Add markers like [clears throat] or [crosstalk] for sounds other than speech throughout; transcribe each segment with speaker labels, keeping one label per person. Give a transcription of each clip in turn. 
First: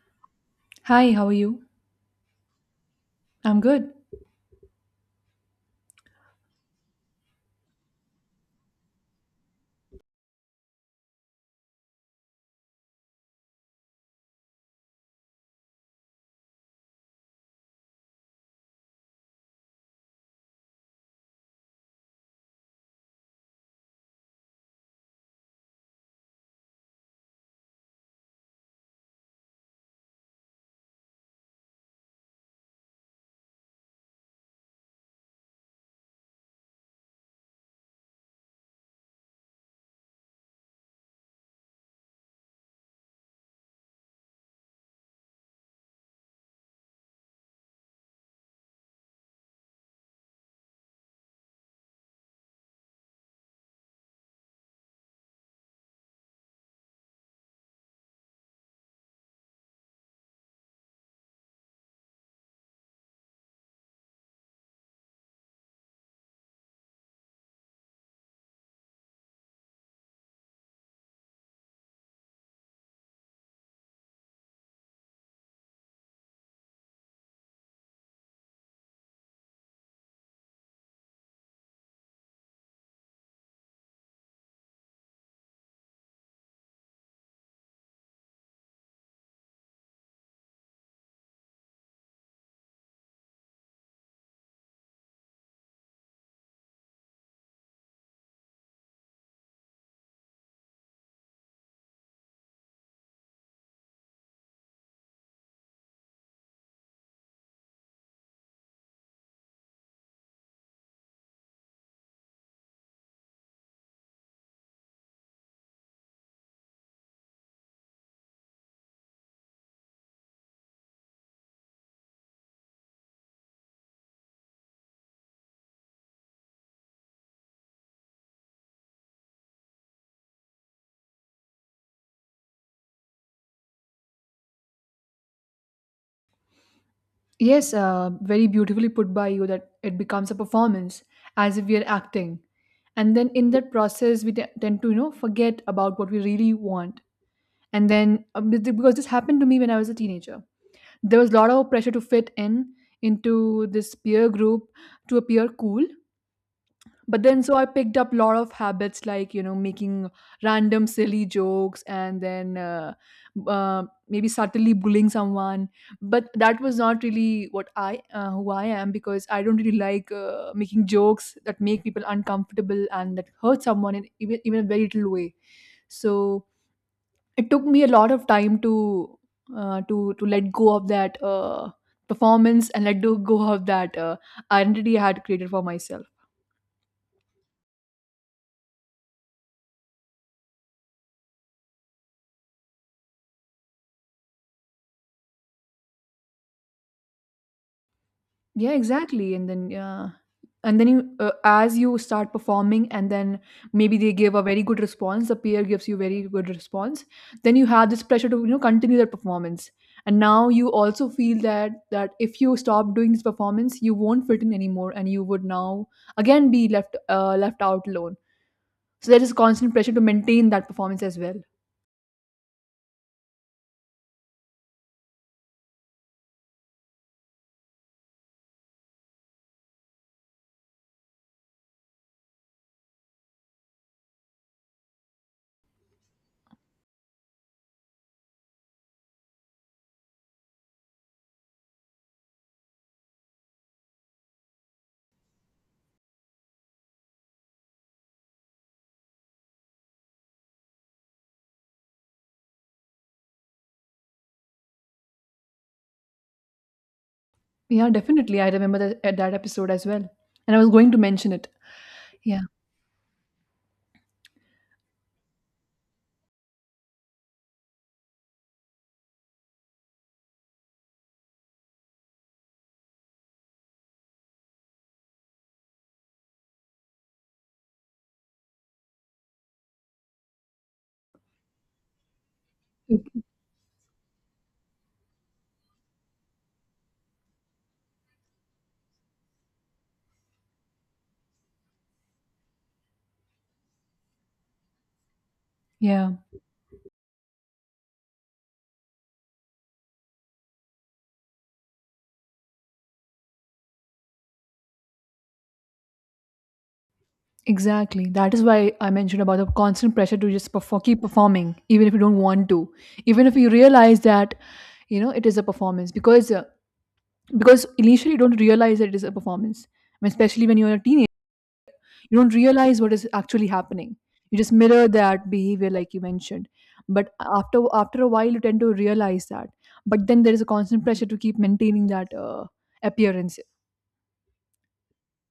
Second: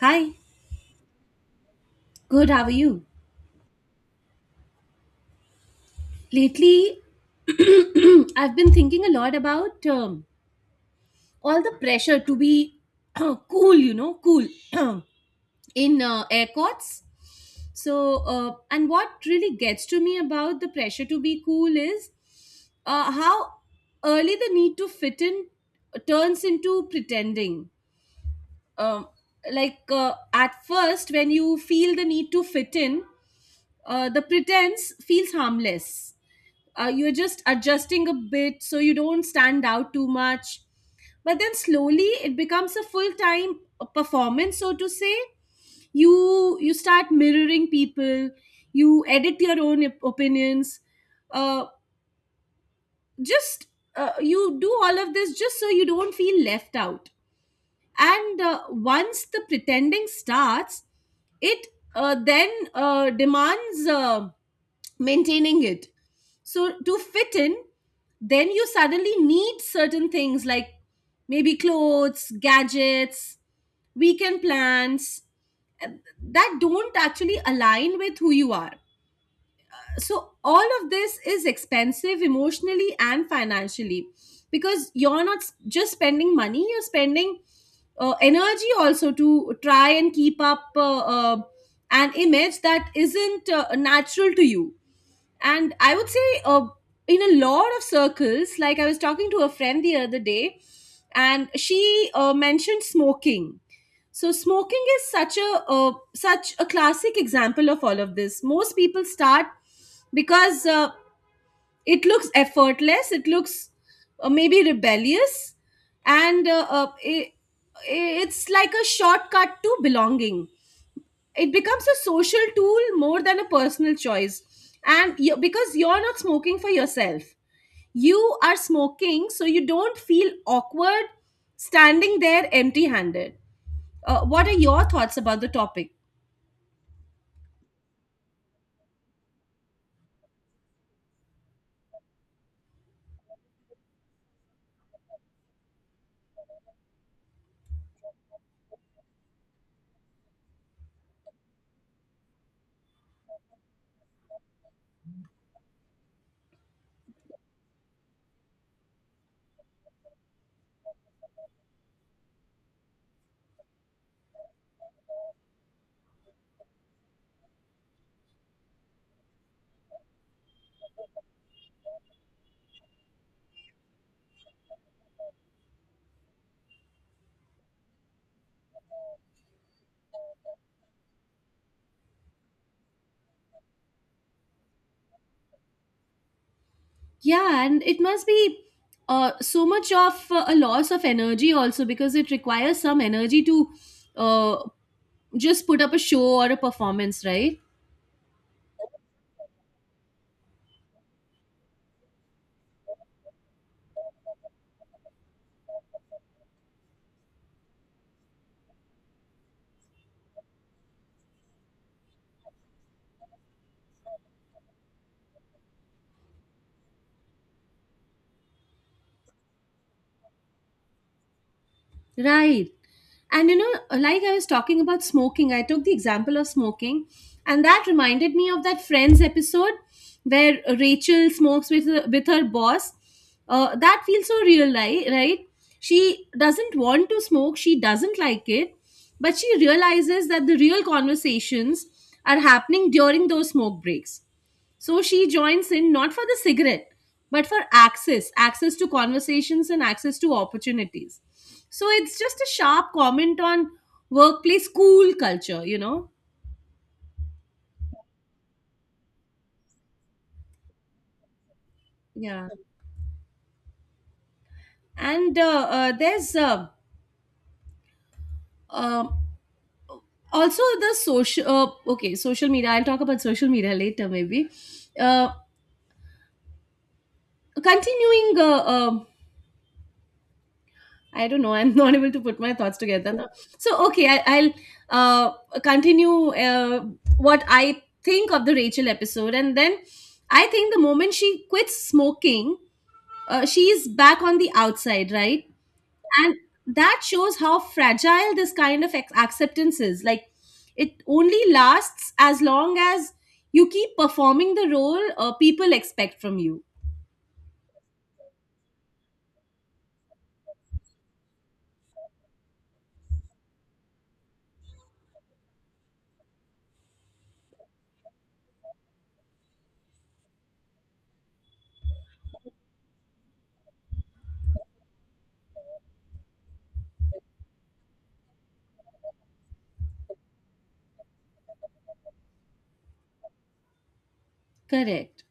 Speaker 1: Hi,
Speaker 2: Hi, how are you?
Speaker 1: good, how are you?
Speaker 2: I'm good.
Speaker 1: Lately, [clears throat] I've been thinking a lot about all the pressure to be [clears throat] cool, you know, cool [clears throat] in airports. So, and what really gets to me about the pressure to be cool is how early the need to fit in turns into pretending. Um, like, at first, when you feel the need to fit in, the pretense feels harmless. You're just adjusting a bit so you don't stand out too much, but then slowly it becomes a full time performance, so to say. You start mirroring people, you edit your own opinions. Uh, just You do all of this just so you don't feel left out. And once the pretending starts, it then demands maintaining it. So to fit in, then you suddenly need certain things like maybe clothes, gadgets, weekend plans uh, that don't actually align with who you are. So all of this is expensive emotionally and financially because you're not just spending money, you're spending energy also to try and keep up an image that isn't natural to you. And I would say, in a lot of circles, like I was talking to a friend the other day and she mentioned smoking. So smoking is such a such a classic example of all of this. Most people start because it looks effortless, it looks maybe rebellious. And it's like a shortcut to belonging. It becomes a social tool more than a personal choice. And you, because you're not smoking for yourself, you are smoking so you don't feel awkward standing there empty handed. What are your thoughts about the topic?
Speaker 2: Yes, very beautifully put by you that it becomes a performance as if we are acting. And then in that process, tend to, forget about what we really want. And then, because this happened to me when I was a teenager, there was a lot of pressure to fit in into this peer group, to appear cool. But then so I picked up a lot of habits like, you know, making random silly jokes and then uh, maybe subtly bullying someone, but that was not really what I who I am, because I don't really like making jokes that make people uncomfortable and that hurt someone in even, even a very little way. So it took me a lot of time to to let go of that performance and let go of that identity I had created for myself.
Speaker 1: Yeah, and it must be so much of a loss of energy also, because it requires some energy to uh, just put up a show or a performance, right?
Speaker 2: Yeah, exactly. And then, yeah. And then you, as you start performing, and then maybe they give a very good response. The peer gives you very good response. Then you have this pressure to, you know, continue that performance. And now you also feel that if you stop doing this performance, you won't fit in anymore, and you would now again be left left out alone. So there is constant pressure to maintain that performance as well.
Speaker 1: Right. And you know, like I was talking about smoking, I took the example of smoking, and that reminded me of that Friends episode where Rachel smokes with her boss. That feels so real, right? She doesn't want to smoke, she doesn't like it, but she realizes that the real conversations are happening during those smoke breaks. So she joins in not for the cigarette, but for access access to conversations and access to opportunities. So it's just a sharp comment on workplace, school culture, you know?
Speaker 2: Yeah, definitely. I remember that episode as well, and I was going to mention it. Yeah.
Speaker 1: Yeah. And there's uh, also the social, okay, social media. I'll talk about social media later, maybe. Uh, Continuing I don't know. [laughs] I'm not able to put my thoughts together now. So okay, I'll continue what I think of the Rachel episode, and then I think the moment she quits smoking, she's back on the outside, right?
Speaker 2: Yeah,
Speaker 1: And that shows how fragile this kind of acceptance is. Like, it only lasts as long as you keep performing the role people expect from you.
Speaker 2: exactly. That is why I mentioned about the constant pressure to just perform, keep performing, even if you don't want to, even if you realize that, you know, it is a performance because initially you don't realize that it is a performance. I mean, especially when you're a teenager, you don't realize what is actually happening. You just mirror that behavior, like you mentioned. But after a while, you tend to realize that. But then there is a constant pressure to keep maintaining that appearance.
Speaker 1: Correct.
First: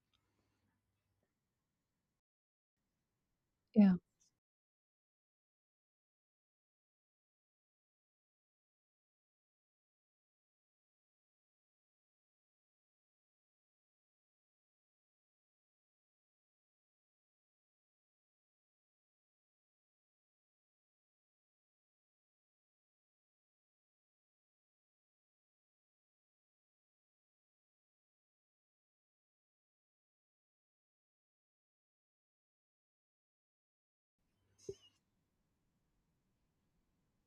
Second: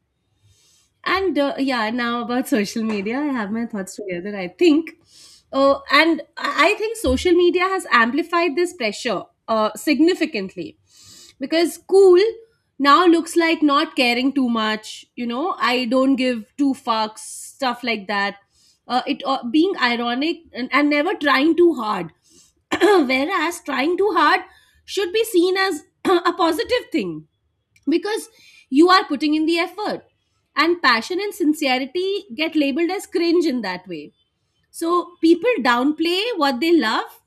Speaker 1: And yeah, now about social media I have my
Speaker 2: Yeah.
Speaker 1: thoughts together, I think. And I think social media has amplified this pressure significantly, because cool now looks like not caring too much, you know, I don't give two fucks, stuff like that. It being ironic, and never trying too hard. [clears throat] Whereas trying too hard should be seen as [clears throat] a positive thing, because you are putting in the effort. And passion and sincerity get labeled as cringe in that way. So people downplay what they love,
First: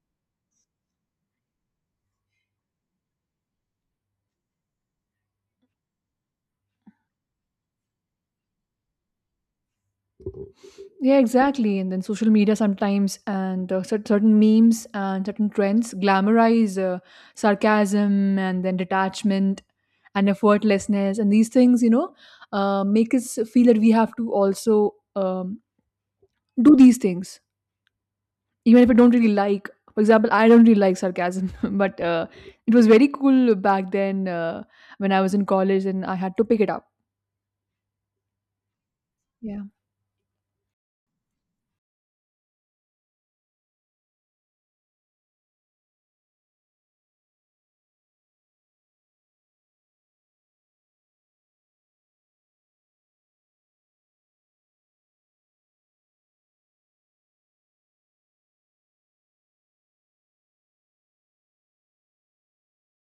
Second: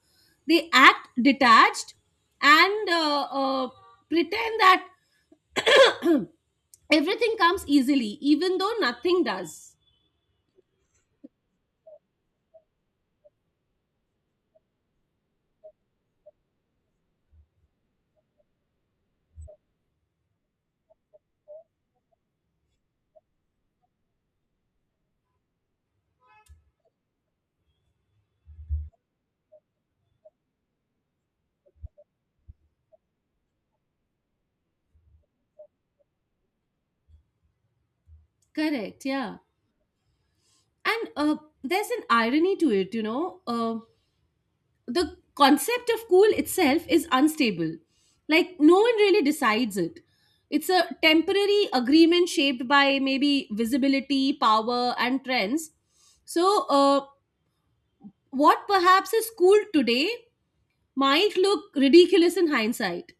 Speaker 1: they act detached, and pretend that everything comes easily, even though nothing does.
Speaker 2: Yeah, exactly. And then social media sometimes, and certain memes and certain trends glamorize sarcasm and then detachment and effortlessness. And these things, you know, make us feel that we have to also do these things, even if I don't really like. For example, I don't really like sarcasm, [laughs] but it was very cool back then when I was in college and I had to pick it up.
Speaker 1: Correct, yeah.
Speaker 2: Yeah.
Speaker 1: And there's an irony to it, you know, the concept of cool itself is unstable. Like, no one really decides it. It's a temporary agreement shaped by maybe visibility, power, and trends. So, what perhaps is cool today might look ridiculous in hindsight.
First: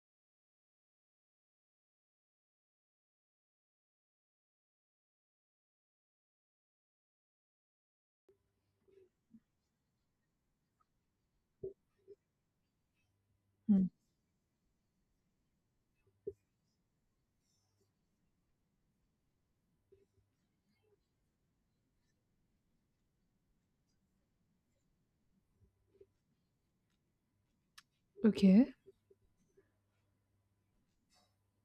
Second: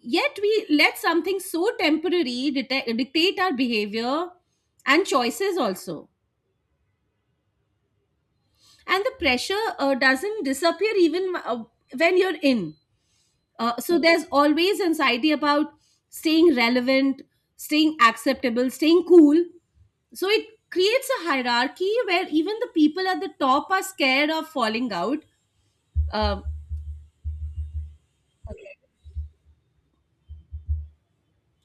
Speaker 1: Yet, we let something so temporary dictate our behavior and choices also. And the pressure doesn't disappear even when you're in.
Speaker 2: Mm.
Speaker 1: So there's always anxiety about staying relevant, staying acceptable, staying cool. So it creates a hierarchy where even the people at the top are scared of falling out. Um
Speaker 2: Okay.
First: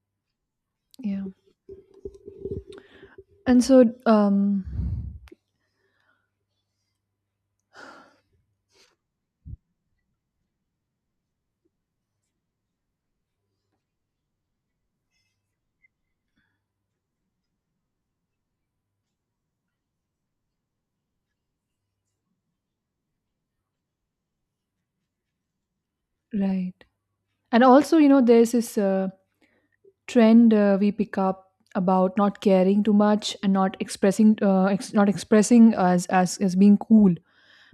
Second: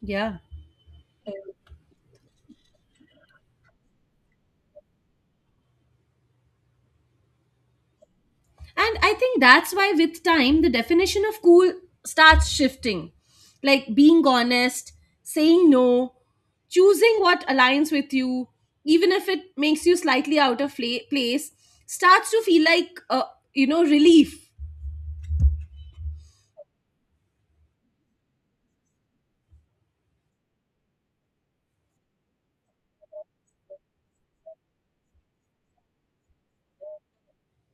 Speaker 1: yeah.
Speaker 2: Yeah. And so,
Speaker 1: And I think that's why, with time, the definition of cool starts shifting. Like being honest, saying no, choosing what aligns with you, even if it makes you slightly out of place, starts to feel like, you know, relief.
Speaker 2: right. And also, you know, there's this trend we pick up about not caring too much and not expressing, not expressing as being cool.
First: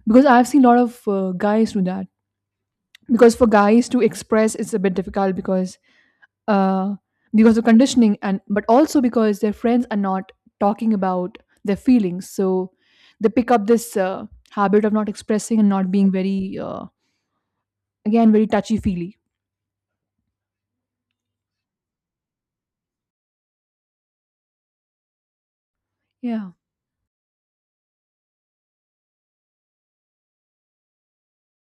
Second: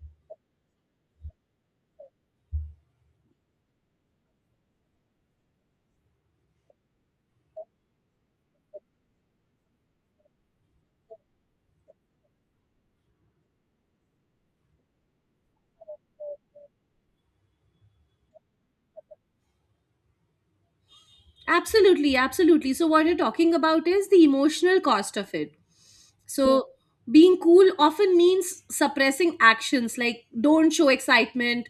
Speaker 2: Because I've seen a lot of guys do that. Because for guys to express, it's a bit difficult uh, because of conditioning and but also because their friends are not talking about their feelings, so they pick up this habit of not expressing and not being very again very touchy feely.
Speaker 1: Absolutely, absolutely. So, what you're talking about is the emotional cost of it.
Speaker 2: Yeah,
Speaker 1: So, being cool often means suppressing actions like don't show excitement,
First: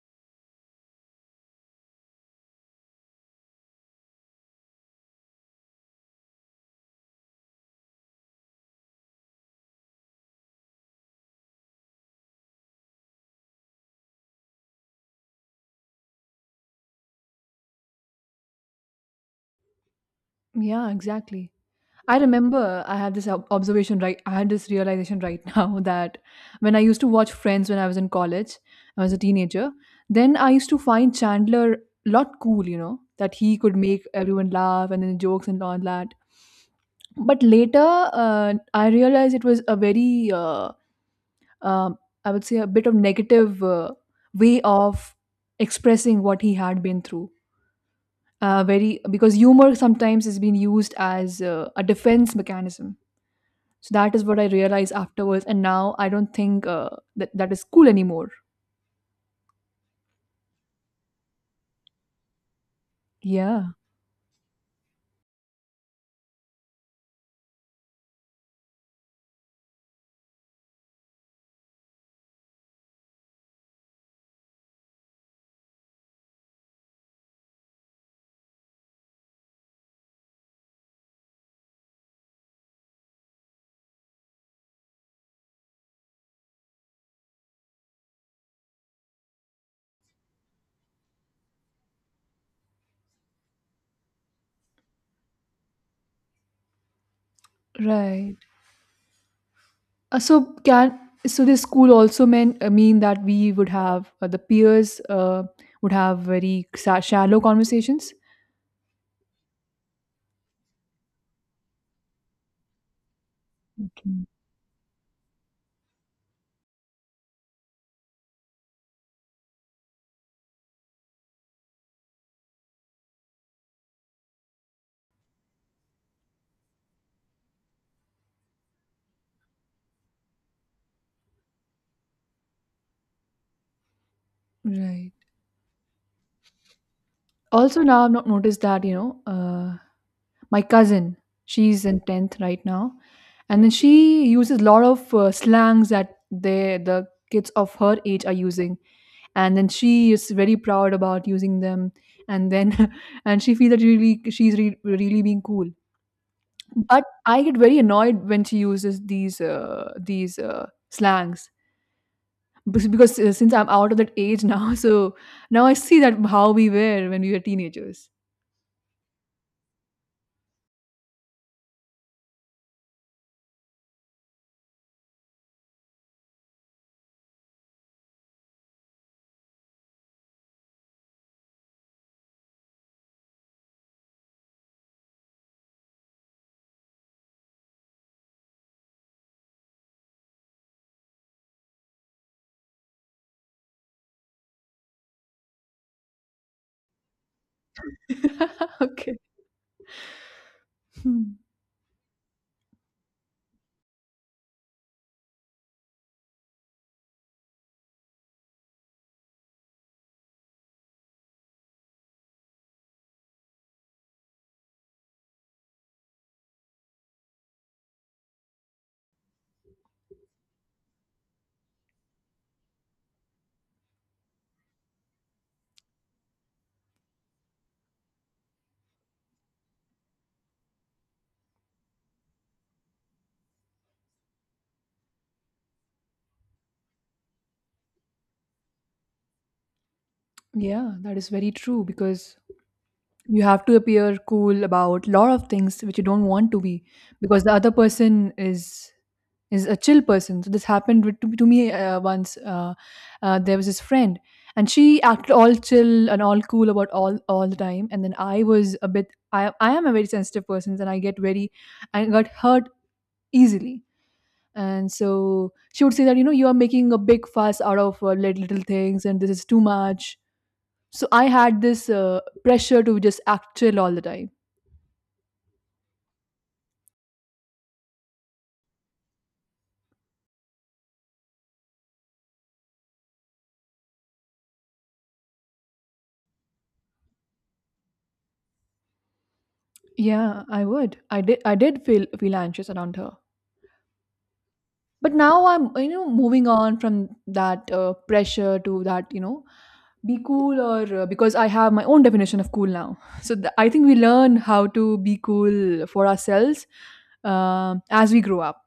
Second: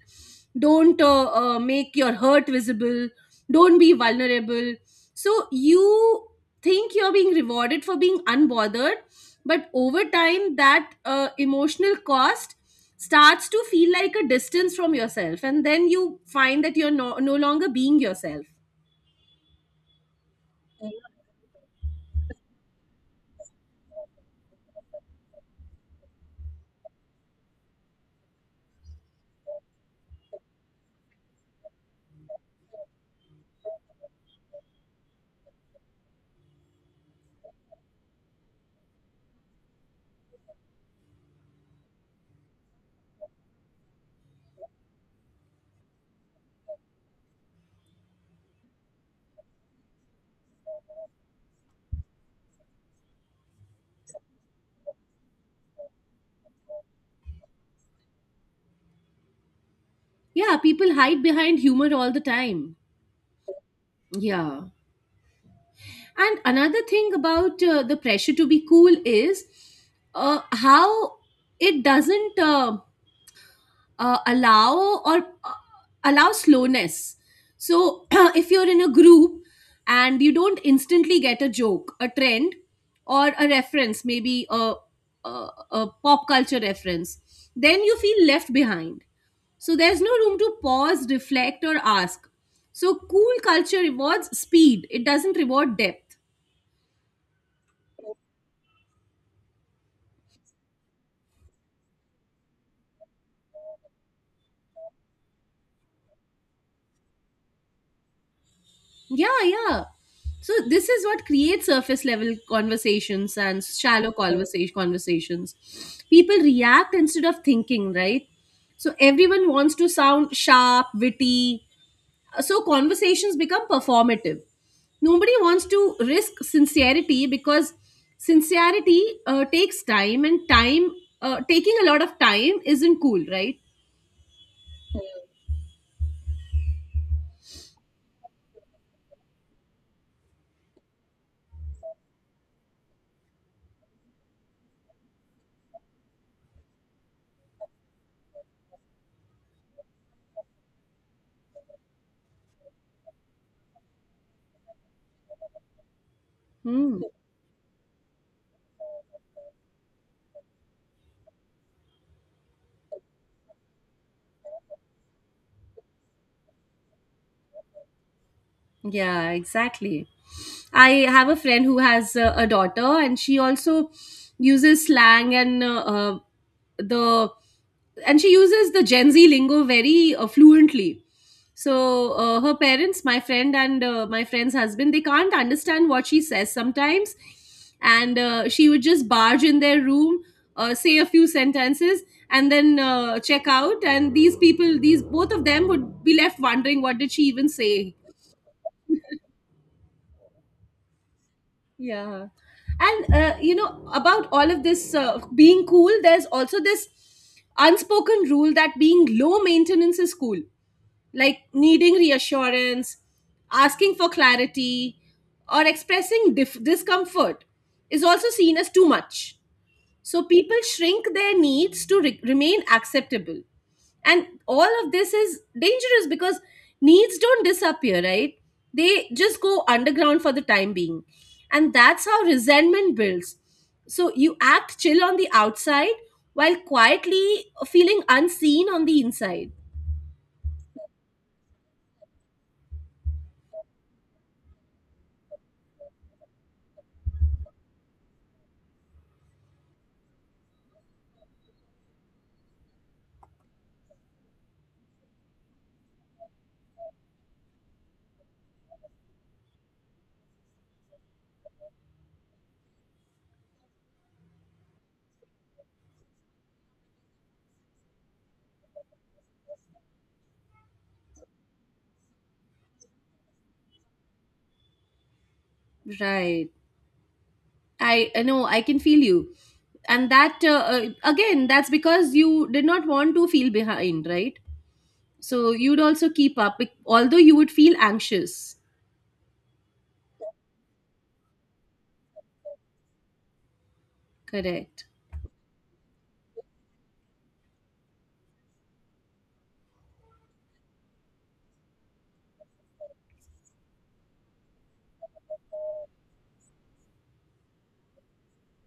Speaker 1: don't make your hurt visible, don't be vulnerable. So, you think you're being rewarded for being unbothered, but over time, that emotional cost starts to feel like a distance from yourself, and then you find that you're no longer being yourself.
Speaker 2: yeah, exactly. I remember I had this observation, right? I had this realization, right? [laughs] Now that when I used to watch Friends when I was in college, I was a teenager, then I used to find Chandler lot cool, you know, that he could make everyone laugh and then jokes and all that. But later I realized it was a very um I would say a bit of negative way of expressing what he had been through. Very because humor sometimes has been used as a defense mechanism. So that is what I realized afterwards, and now I don't think that that is cool anymore.
Speaker 1: Yeah, people hide behind humor all the time.
Speaker 2: Yeah,
Speaker 1: Yeah. And another thing about the pressure to be cool is how it doesn't allow or uh, allow slowness. So [clears throat] if you're in a group and you don't instantly get a joke, a trend, or a reference, maybe a pop culture reference, then you feel left behind. So there's no room to pause, reflect, or ask. So cool culture rewards speed, it doesn't reward depth.
Speaker 2: right. Uh, so can so this school also mean that we would have the peers would have very shallow conversations.
Speaker 1: Yeah, yeah. So this is what creates surface level conversations and shallow
Speaker 2: Mm.
Speaker 1: conversations. People react instead of thinking, right? So everyone wants to sound sharp, witty. So conversations become performative. Nobody wants to risk sincerity because sincerity takes time, and time taking a lot of time isn't cool, right?
Speaker 2: Right. Also, now I've not noticed that, you know, my cousin, she's in tenth right now, and then she uses a lot of slangs that they the kids of her age are using, and then she is very proud about using them, and then [laughs] and she feels that really really being cool,
Speaker 1: Hmm.
Speaker 2: but I get very annoyed when she uses these slangs. Because since I'm out of that age now, [laughs] so now I see that how we were when we were teenagers.
Speaker 1: Yeah, exactly. I have a friend who has a daughter, and she also uses slang and the and she uses the Gen Z lingo very fluently. So her parents, my friend and my friend's husband, they can't understand what she says sometimes, and she would just barge in their room, say a few sentences, and then check out. And these people, these both of them, would be left wondering what did she even say.
Speaker 2: [laughs] Okay. Hmm.
Speaker 1: Yeah. And, you know, about all of this being cool, there's also this unspoken rule that being low maintenance is cool, like needing reassurance, asking for clarity, or expressing discomfort is also seen as too much. So people shrink their needs to remain acceptable. And all of this is dangerous because needs don't disappear, right? They just go underground for the time being. And that's how resentment builds. So you act chill on the outside while quietly feeling unseen on the inside.
Speaker 2: Yeah, that is very true because you have to appear cool about lot of things which you don't want to be, because the other person is a chill person. So this happened with, to me once. There was this friend and she acted all chill and all cool about all the time, and then I was a bit I am a very sensitive person and I get very I got hurt easily. And so she would say that, you know, you are making a big fuss out of little things and this is too much. So I had this pressure to just act chill all the time.
Speaker 1: Right. I know, I can feel you. And that, again, that's because you did not want to feel behind, right? So you'd also keep up, although you would feel anxious.
Speaker 2: Yeah, I would. I did. I did feel anxious around her,
Speaker 1: Correct.
Speaker 2: but now I'm, you know, moving on from that pressure to that, you know, be cool or because I have my own definition of cool now. [laughs] So I think we learn how to be cool for ourselves as we grow up.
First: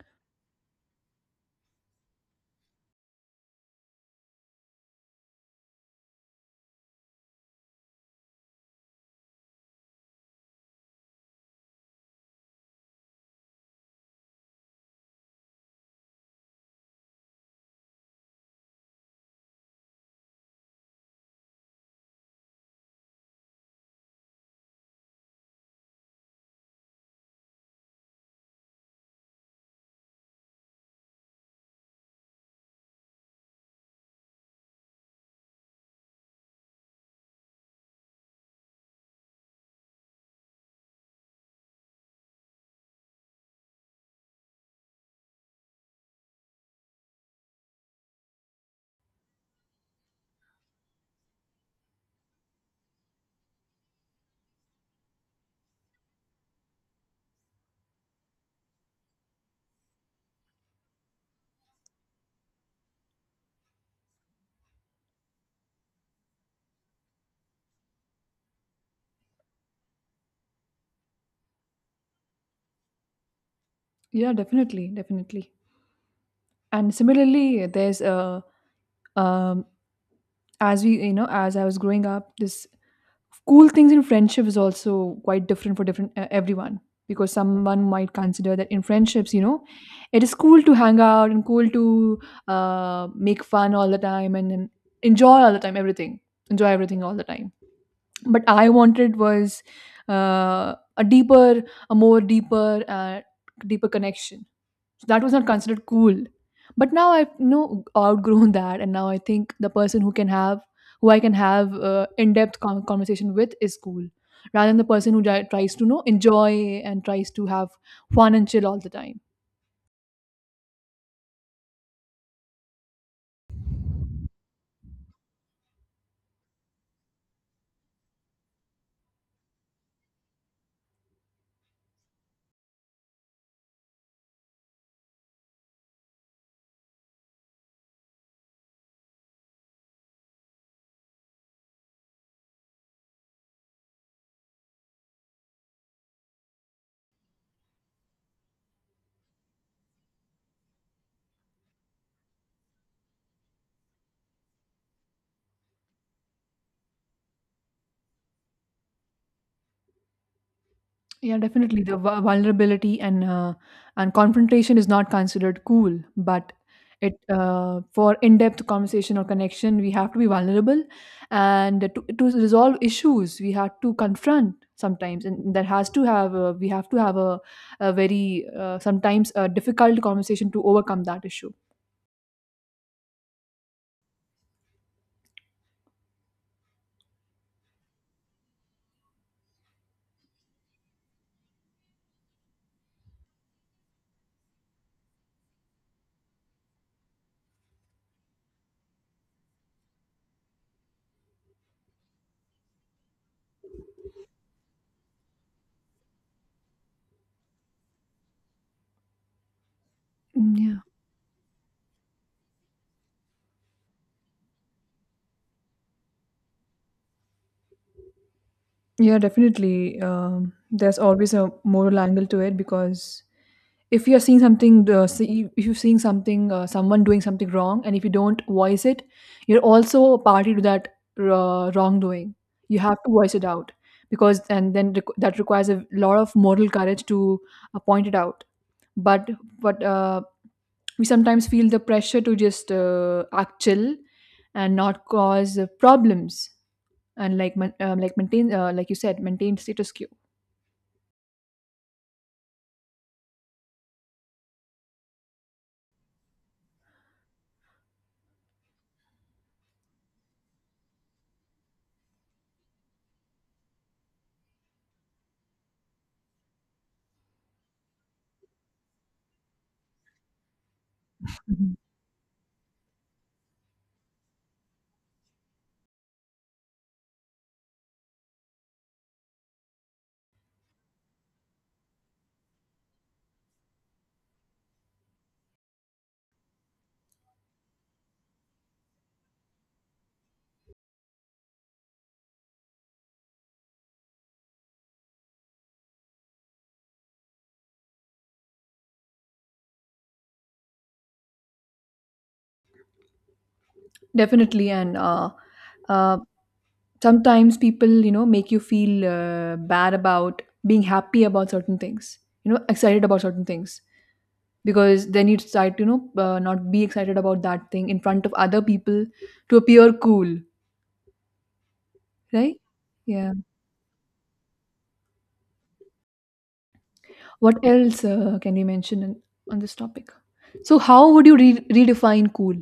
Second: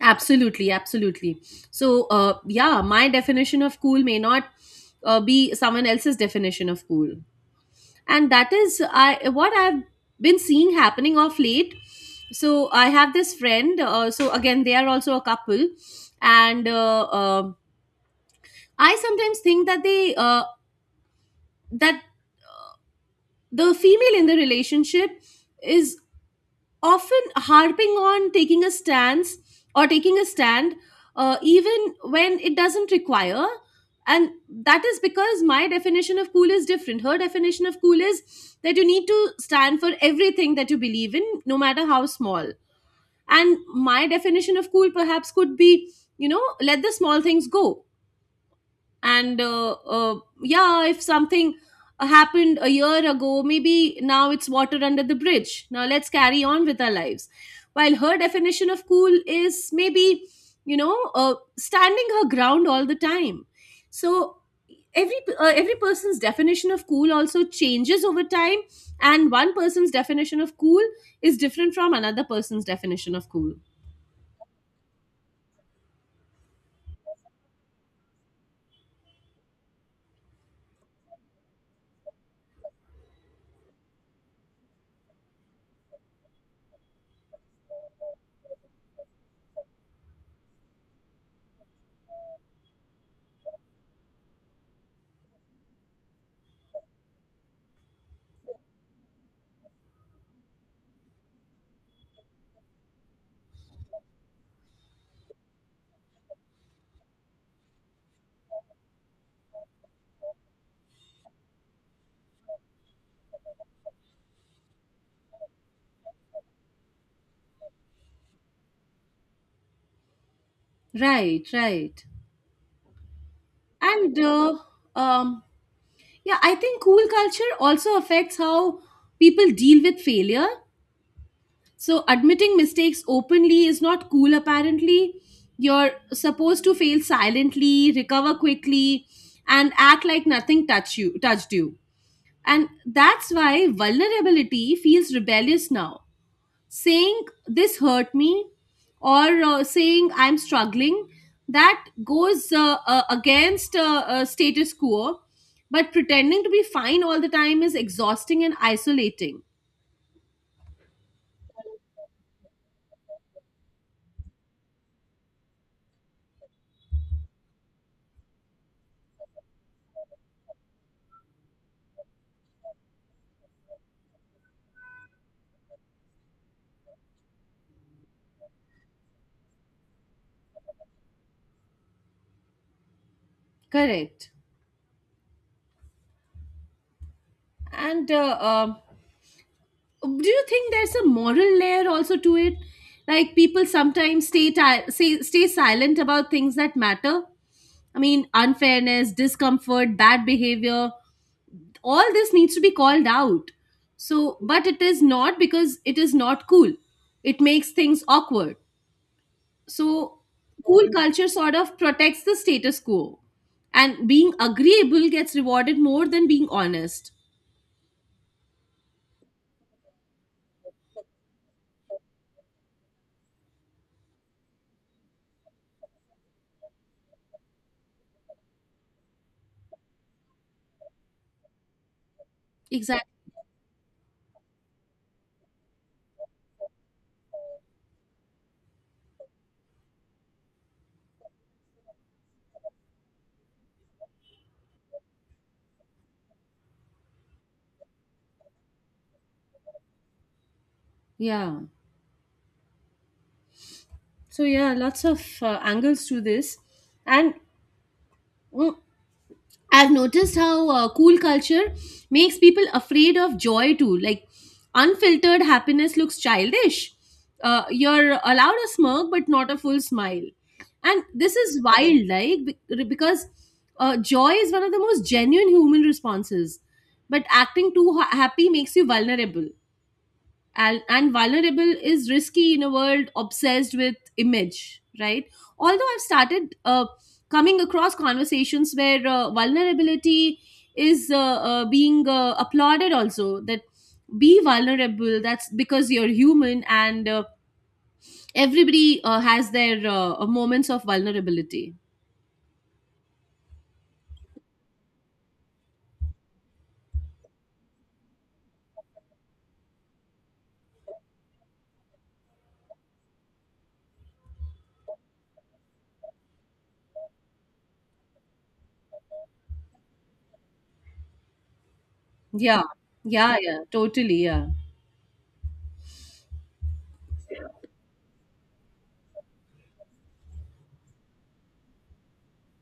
Speaker 1: Absolutely, absolutely. So, yeah, my definition of cool may not be someone else's definition of cool, and that is I what I've been seeing happening off late. So I have this friend. So again, they are also a couple, and I sometimes think that that the female in the relationship is often harping on taking a stance or taking a stand, even when it doesn't require. And that is because my definition of cool is different, her definition of cool is that you need to stand for everything that you believe in, no matter how small. And my definition of cool perhaps could be, you know, let the small things go, and yeah, if something happened a year ago, maybe now it's water under the bridge, now let's carry on with our lives. While her definition of cool is maybe, you know, standing her ground all the time. So every person's definition of cool also changes over time, and one person's definition of cool is different from another person's definition of cool.
Speaker 2: Yeah, definitely, definitely. And similarly, there's a um, as we you know, as I was growing up, this cool things in friendship is also quite different for different everyone, because someone might consider that in friendships, you know, it is cool to hang out and cool to make fun all the time and enjoy all the time everything, enjoy everything all the time. But I wanted was a deeper, a more deeper deeper connection. That was not considered cool. But now I've, you know, outgrown that, and now I think the person who can have, who I can have in-depth conversation with is cool, rather than the person who tries to, you know, enjoy and tries to have fun and chill all the time.
Speaker 1: Right, right. And um yeah, I think cool culture also affects how people deal with failure. So, admitting mistakes openly is not cool, apparently. You're supposed to fail silently, recover quickly, and act like nothing touched you. And that's why vulnerability feels rebellious now, saying this hurt me, or saying I'm struggling. That goes against status quo, but pretending to be fine all the time is exhausting and isolating.
Speaker 2: Yeah, definitely. The vulnerability and confrontation is not considered cool, but it for in-depth conversation or connection, we have to be vulnerable, and to resolve issues, we have to confront sometimes, and that has to have a, we have to have a very sometimes a difficult conversation to overcome that issue.
Speaker 1: Correct. And Do you think there's a moral layer also to it, like people sometimes stay silent about things that matter? I mean, unfairness, discomfort, bad behavior, all this needs to be called out. So, but it is not, because it is not cool, it makes things awkward. So
Speaker 2: Mm. Yeah,
Speaker 1: cool culture sort of protects the status quo, and being agreeable gets rewarded more than being honest.
Speaker 2: yeah, definitely. There's always a moral angle to it, because if you're seeing something if you're seeing something someone doing something wrong, and if you don't voice it, you're also a party to that wrongdoing. You have
Speaker 1: Exactly.
Speaker 2: to voice it out, because and then that requires a lot of moral courage to point it out. But but uh, we sometimes feel the pressure to just act chill and not cause problems, and like maintain like you said, maintain status quo.
Speaker 1: Yeah, so yeah, lots of angles to this. And mm, I've noticed how cool culture makes people afraid of joy too. Like unfiltered happiness looks childish. You're allowed a smirk, but not a full smile. And this is
Speaker 2: Mhm.
Speaker 1: wild, like because joy is one of the most genuine human responses. But acting too happy makes you vulnerable, and vulnerable is risky in a world obsessed with image, right? Although I've started coming across conversations where vulnerability is being applauded also, that be vulnerable, that's because you're human, and everybody has their moments of vulnerability.
Speaker 2: Definitely. And uh, sometimes people, you know, make you feel bad about being happy about certain things, you know, excited about certain things. Because then you decide to, you know, not be excited about that thing in front of other people to appear cool, right?
Speaker 1: Yeah,
Speaker 2: Yeah.
Speaker 1: yeah, yeah, totally, yeah.
Speaker 2: What else can we mention in, on this topic? So how would you redefine cool?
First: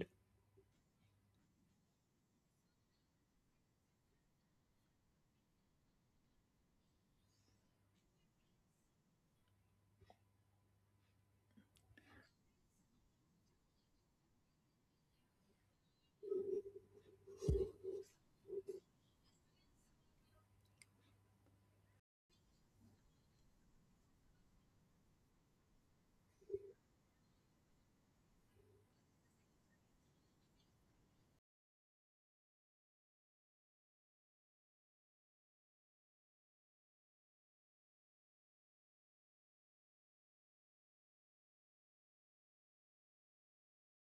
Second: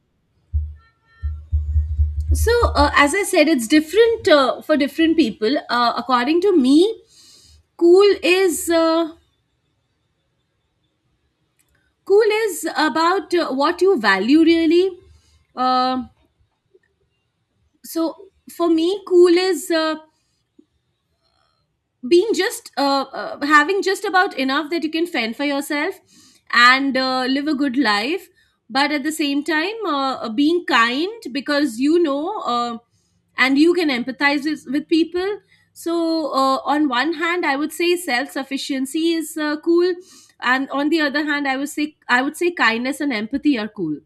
Speaker 1: So as I said, it's different for different people. According to me, cool is uh, cool is about what you value really. Uh, so for me, cool is being just having just about enough that you can fend for yourself and live a good life, but at the same time being kind, because you know and you can empathize with people. So on one hand I would say self sufficiency is cool, and on the other hand I would say kindness and empathy are cool.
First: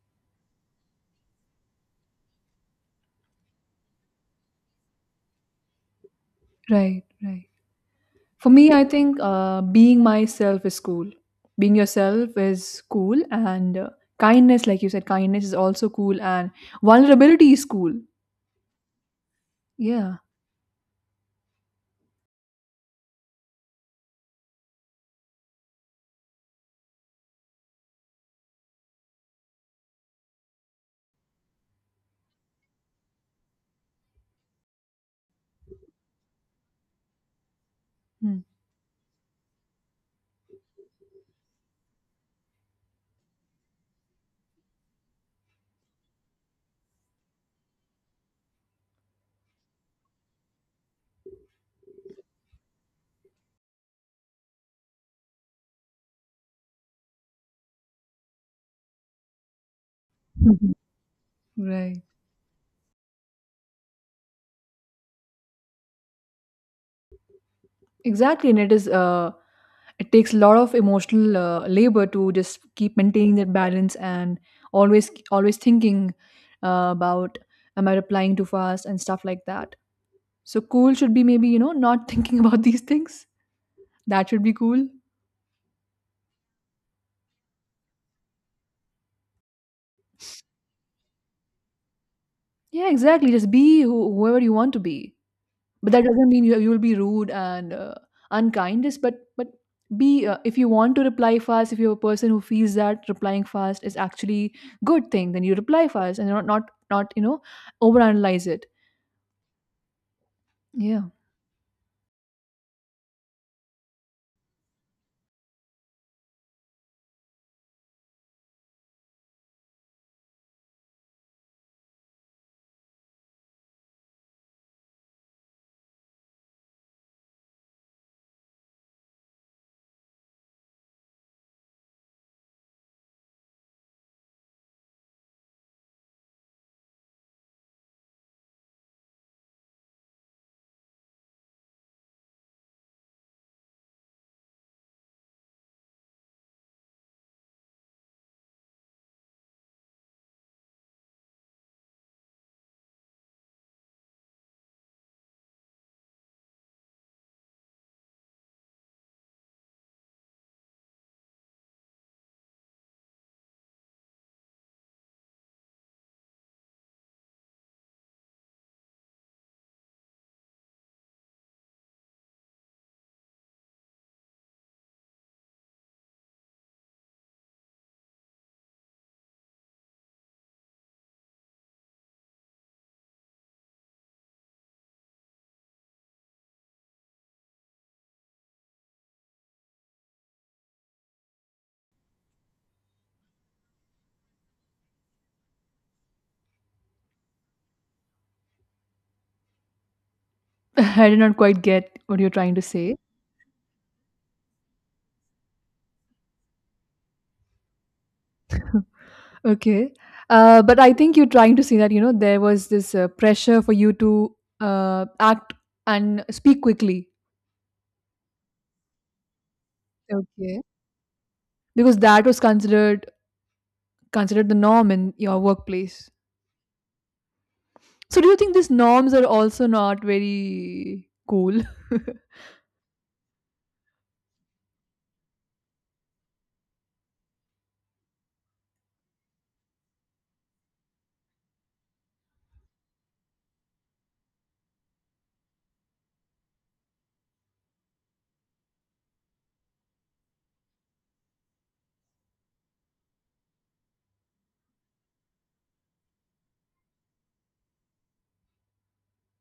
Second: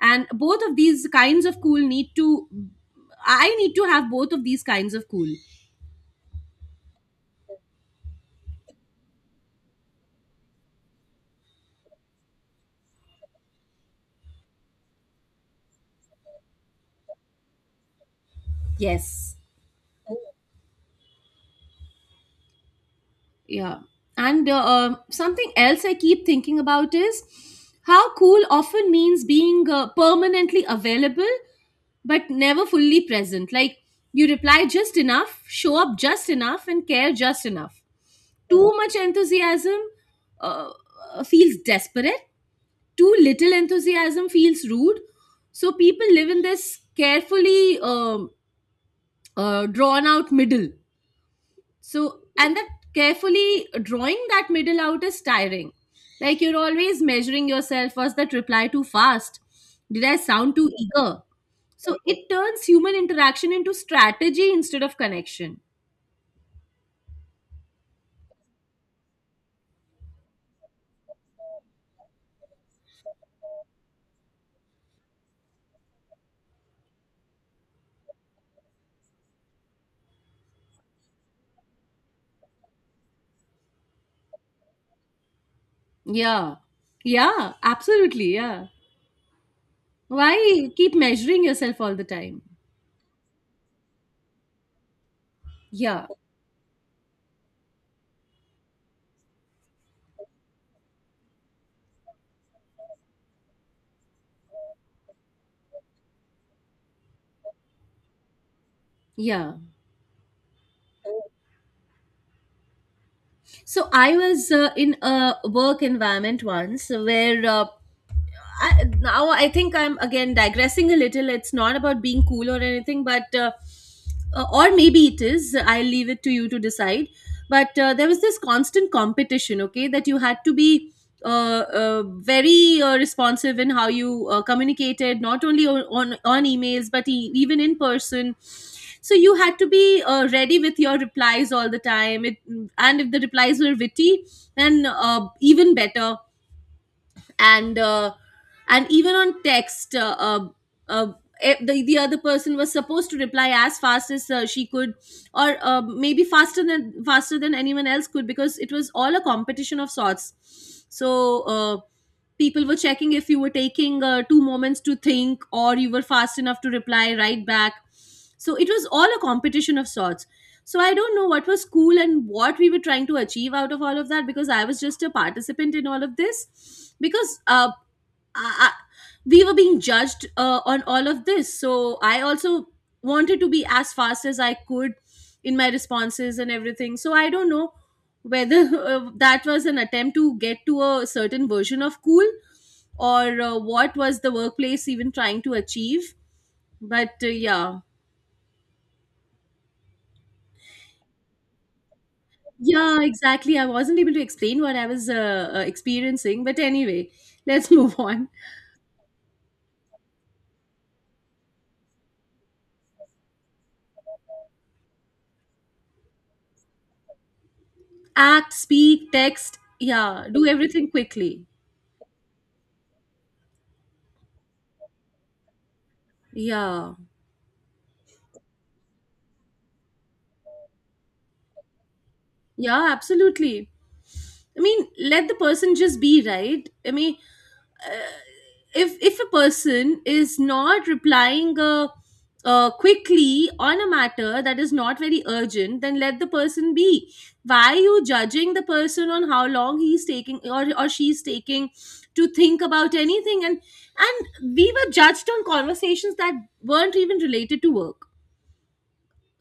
Speaker 1: And both of these kinds of cool need to I need to have both of these kinds of cool.
Speaker 2: Right, right. For me, I think being myself is cool. Being yourself is cool, and kindness, like you said, kindness is also cool, and vulnerability is cool.
Speaker 1: Yes.
Speaker 2: Yeah.
Speaker 1: Yeah. And something else I keep thinking about is how cool often means being permanently available but never fully present. Like you reply just enough, show up just enough, and care just enough.
Speaker 2: Mm.
Speaker 1: Too much enthusiasm uh, feels desperate, too little enthusiasm feels rude. So people live in this carefully drawn out middle. So, and that carefully drawing that middle out is tiring. Like you're always measuring yourself, was that reply too fast? Did I sound too
Speaker 2: Mhm.
Speaker 1: eager? So,
Speaker 2: Right.
Speaker 1: it turns human interaction into strategy instead of connection.
Speaker 2: Exactly, and it is. It takes a lot of emotional labor to just keep maintaining that balance and always thinking about am I replying too fast and stuff like that. So cool should be maybe, you know, not [laughs] thinking about these things. That should be cool.
Speaker 1: Yeah. Yeah, absolutely. Yeah. Why keep measuring yourself all the time?
Speaker 2: Yeah, exactly. Just be whoever you want to be, but that
Speaker 1: Yeah.
Speaker 2: doesn't mean you will be rude and unkind. Just but be if you want to reply fast. If you're a person who feels that replying fast is actually good thing, then you reply fast and not you know overanalyze it.
Speaker 1: Yeah.
Speaker 2: Yeah,
Speaker 1: So I was in a work environment once where I, now I think I'm again digressing a little. It's not about being cool or anything, but or maybe it is. I'll leave it to you to decide. But there was this constant competition, okay, that you had to be very responsive in how you communicated, not only on emails, but even in person. So you had to be ready with your replies all the time. It, and if the replies were witty, then even better. And and even on text uh, the other person was supposed to reply as fast as she could, or maybe faster than anyone else could, because it was all a competition of sorts. So people were checking if you were taking two moments to think or you were fast enough to reply right back. So it was all a competition of sorts. So I don't know what was cool and what we were trying to achieve out of all of that, because I was just a participant in all of this. Because I, I, we were being judged on all of this. So I also wanted to be as fast as I could in my responses and everything. So I don't know whether [laughs] that was an attempt to get to a certain version of cool, or what was the workplace even trying to achieve. But yeah.
Speaker 2: [laughs] I did not quite get what you're trying to say.
Speaker 1: Yeah, exactly. I wasn't able to explain what I was experiencing, but anyway, let's [laughs] move on.
Speaker 2: Okay, but I think you're trying to say that, you know, there was this pressure for you to act and speak quickly.
Speaker 1: Act, speak, text. Yeah, do
Speaker 2: Okay.
Speaker 1: everything quickly.
Speaker 2: Because that was considered the norm in your workplace.
Speaker 1: Yeah,
Speaker 2: So, do you think these norms are also not very cool?
Speaker 1: yeah, absolutely. I mean, let the person just be, right? I mean, if a person is not replying quickly on a matter that is not very urgent, then let the person be. Why are you judging the person on how long he's taking, or she's taking to think about anything? And we were judged on conversations that weren't even related to work.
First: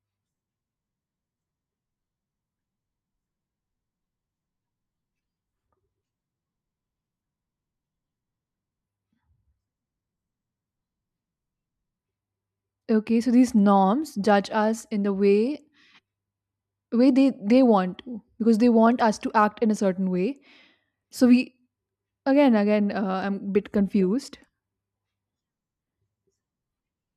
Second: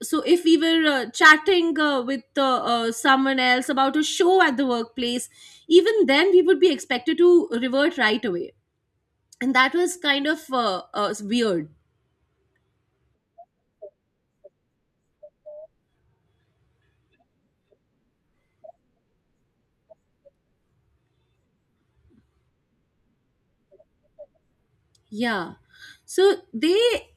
Speaker 1: So if we were chatting with someone else about a show at the workplace, even then we would be expected to revert right away, and that was kind of weird.
Speaker 2: [laughs] Okay, so these norms judge us in the way they want to because they want us to act in a certain way. So we again again I'm a bit confused.
Speaker 1: Yeah, so they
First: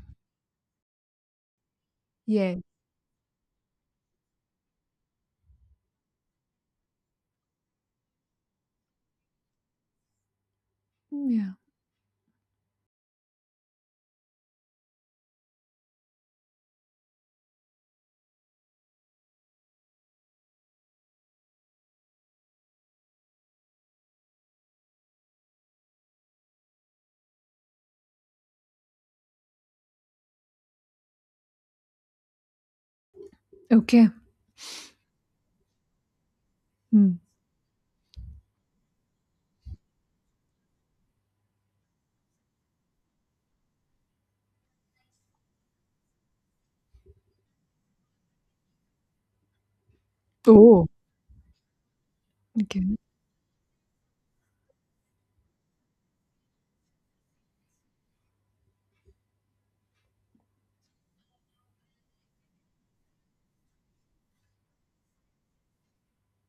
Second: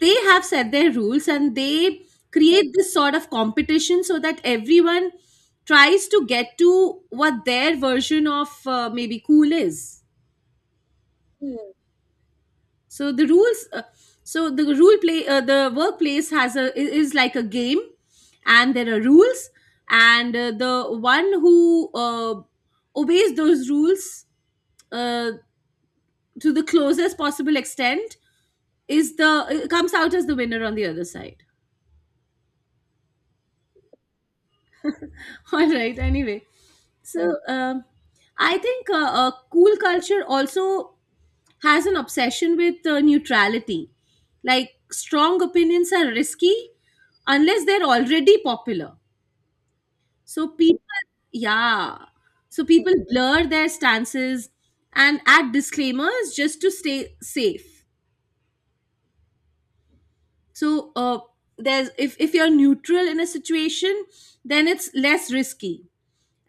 Speaker 1: have set their rules, and they
Speaker 2: Yeah.
Speaker 1: create this sort of competition so that everyone tries to get to what their version of maybe cool is.
Speaker 2: Mm, yeah.
Speaker 1: So the rules so the rule play the workplace is like a game, and there are rules, and the one who obeys those rules uh, to the closest possible extent is the it comes out as the winner on the other side.
Speaker 2: Okay.
Speaker 1: [laughs] All right, anyway,
Speaker 2: Hmm.
Speaker 1: so I think cool culture also has an obsession with neutrality. Like strong opinions are risky unless they're already popular. So
Speaker 2: Oh,
Speaker 1: people, yeah, so people
Speaker 2: okay.
Speaker 1: blur their stances and add disclaimers just to stay safe. So there's, if, you're neutral in a situation, then it's less risky,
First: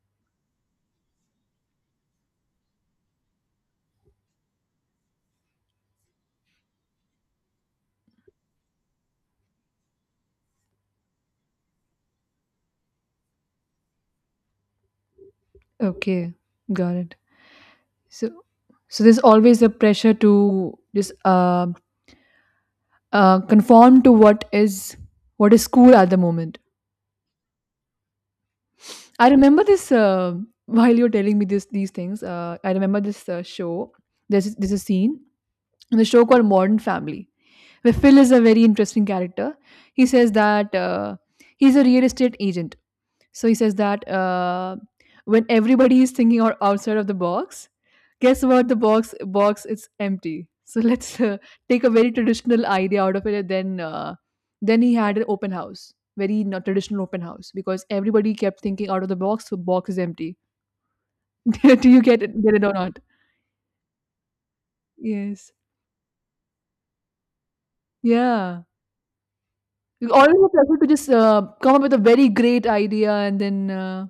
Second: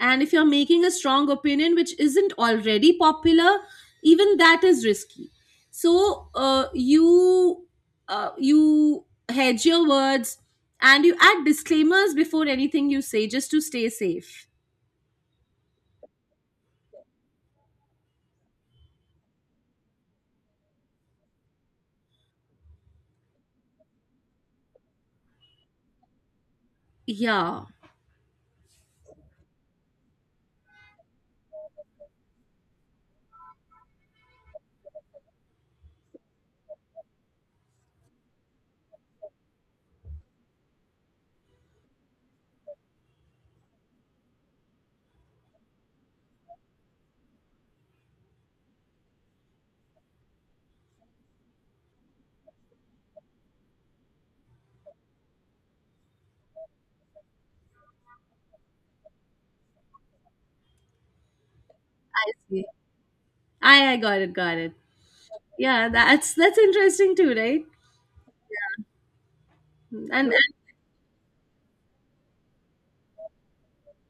Speaker 1: and if you're making a strong opinion which isn't already popular, even that is risky. So you you hedge your words, and you add disclaimers before anything you say just to stay safe.
Speaker 2: Okay, got it. So so there's always a pressure to just conform to what is cool at the moment.
Speaker 1: Yeah,
Speaker 2: I remember this while you're telling me this these things. I remember this show. There's a scene in the show called Modern Family. Phil is a very interesting character. He says that he's a real estate agent. So he says that when everybody is thinking out outside of the box, guess what? The box is empty. So [laughs] let's take a very traditional idea out of it. And then he had an open house, very not traditional open house, because everybody kept thinking out of the box. So box is empty. [laughs] Do you get
Speaker 1: I
Speaker 2: it? Get it
Speaker 1: see.
Speaker 2: or not?
Speaker 1: I got it, got it.
Speaker 2: Yes.
Speaker 1: Yeah, that's interesting too, right?
Speaker 2: Yeah.
Speaker 1: and,
Speaker 2: It's
Speaker 1: and
Speaker 2: always a pleasure to just come up with a very great idea, and then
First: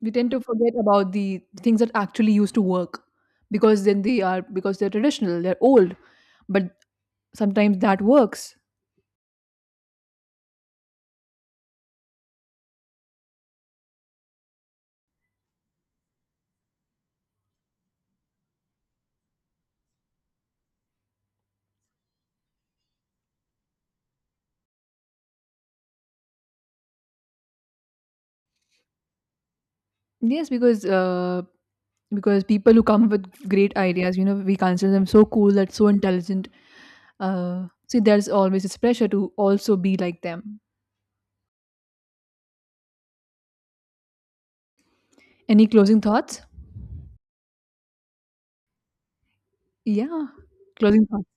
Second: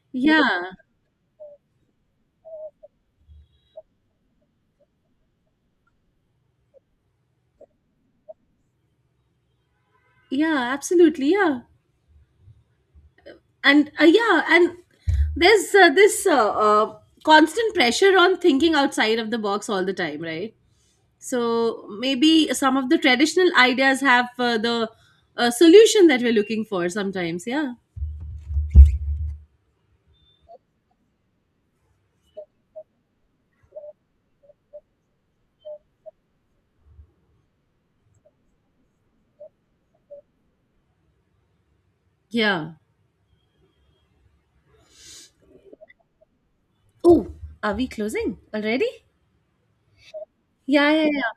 Speaker 2: we tend to
Speaker 1: yeah,
Speaker 2: forget about the things that actually used to work because then they are because they're traditional, they're old, but sometimes that works.
Speaker 1: yeah, absolutely, yeah. And yeah, and there's this constant pressure on thinking outside of the box all the time, right? So maybe some of the traditional ideas have the solution that we're looking for sometimes, yeah.
Speaker 2: Yes, because people who come up with great ideas, you know, we consider them so cool, that's so intelligent. See, there's always this pressure to also be like them.
Speaker 1: Yeah.
Speaker 2: Any closing thoughts?
Speaker 1: Oh, are we closing already?
Speaker 2: Yeah,
Speaker 1: Yeah,
Speaker 2: closing
Speaker 1: yeah,
Speaker 2: thoughts.
Speaker 1: yeah.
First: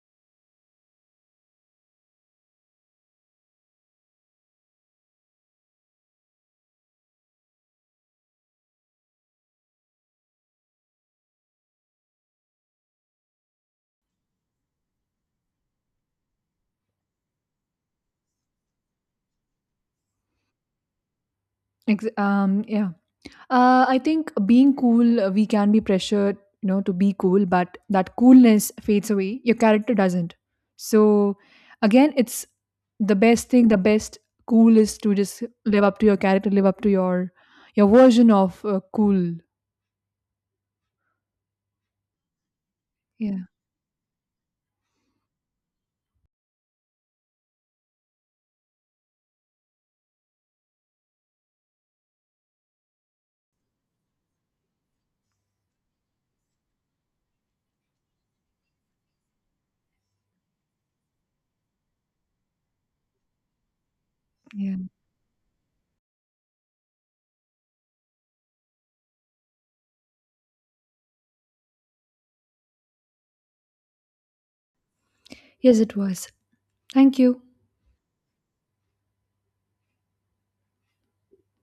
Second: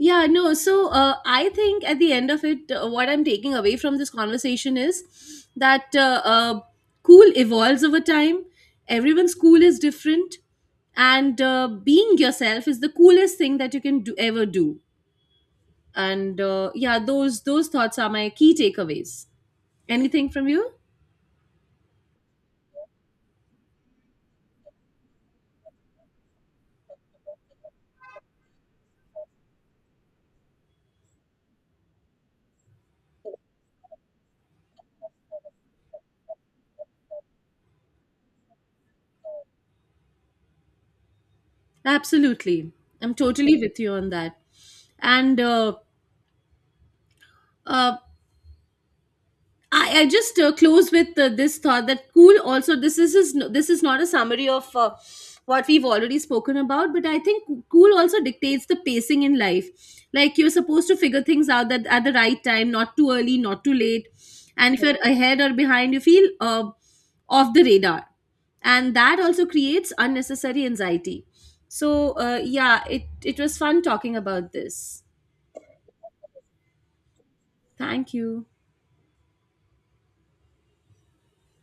Speaker 1: Yeah, no. So I think at the end of it, what I'm taking away from this conversation is that cool evolves over time. Everyone's cool is different, and being yourself is the coolest thing that you can do, ever do. And yeah, those thoughts are my key takeaways. Anything from you?
Speaker 2: Yeah. I think being cool, we can be pressured, you know, to be cool, but that coolness fades away. Your character doesn't. So, again, it's the best thing. The best cool is to just live up to your character, live up to your version of cool.
Speaker 1: Absolutely, I'm
Speaker 2: Yeah,
Speaker 1: totally with you on that. And uh, I just close with this thought that cool also, is this is not a summary of what we've already spoken about, but I think cool also dictates the pacing in life. Like you're supposed to figure things out that at the right time, not too early, not too late. And
Speaker 2: yeah.
Speaker 1: if you're ahead or behind, you feel off the radar, and that also creates unnecessary anxiety. So yeah, it was fun talking about this.
Speaker 2: Yes, it was. Thank you.
Speaker 1: Thank you.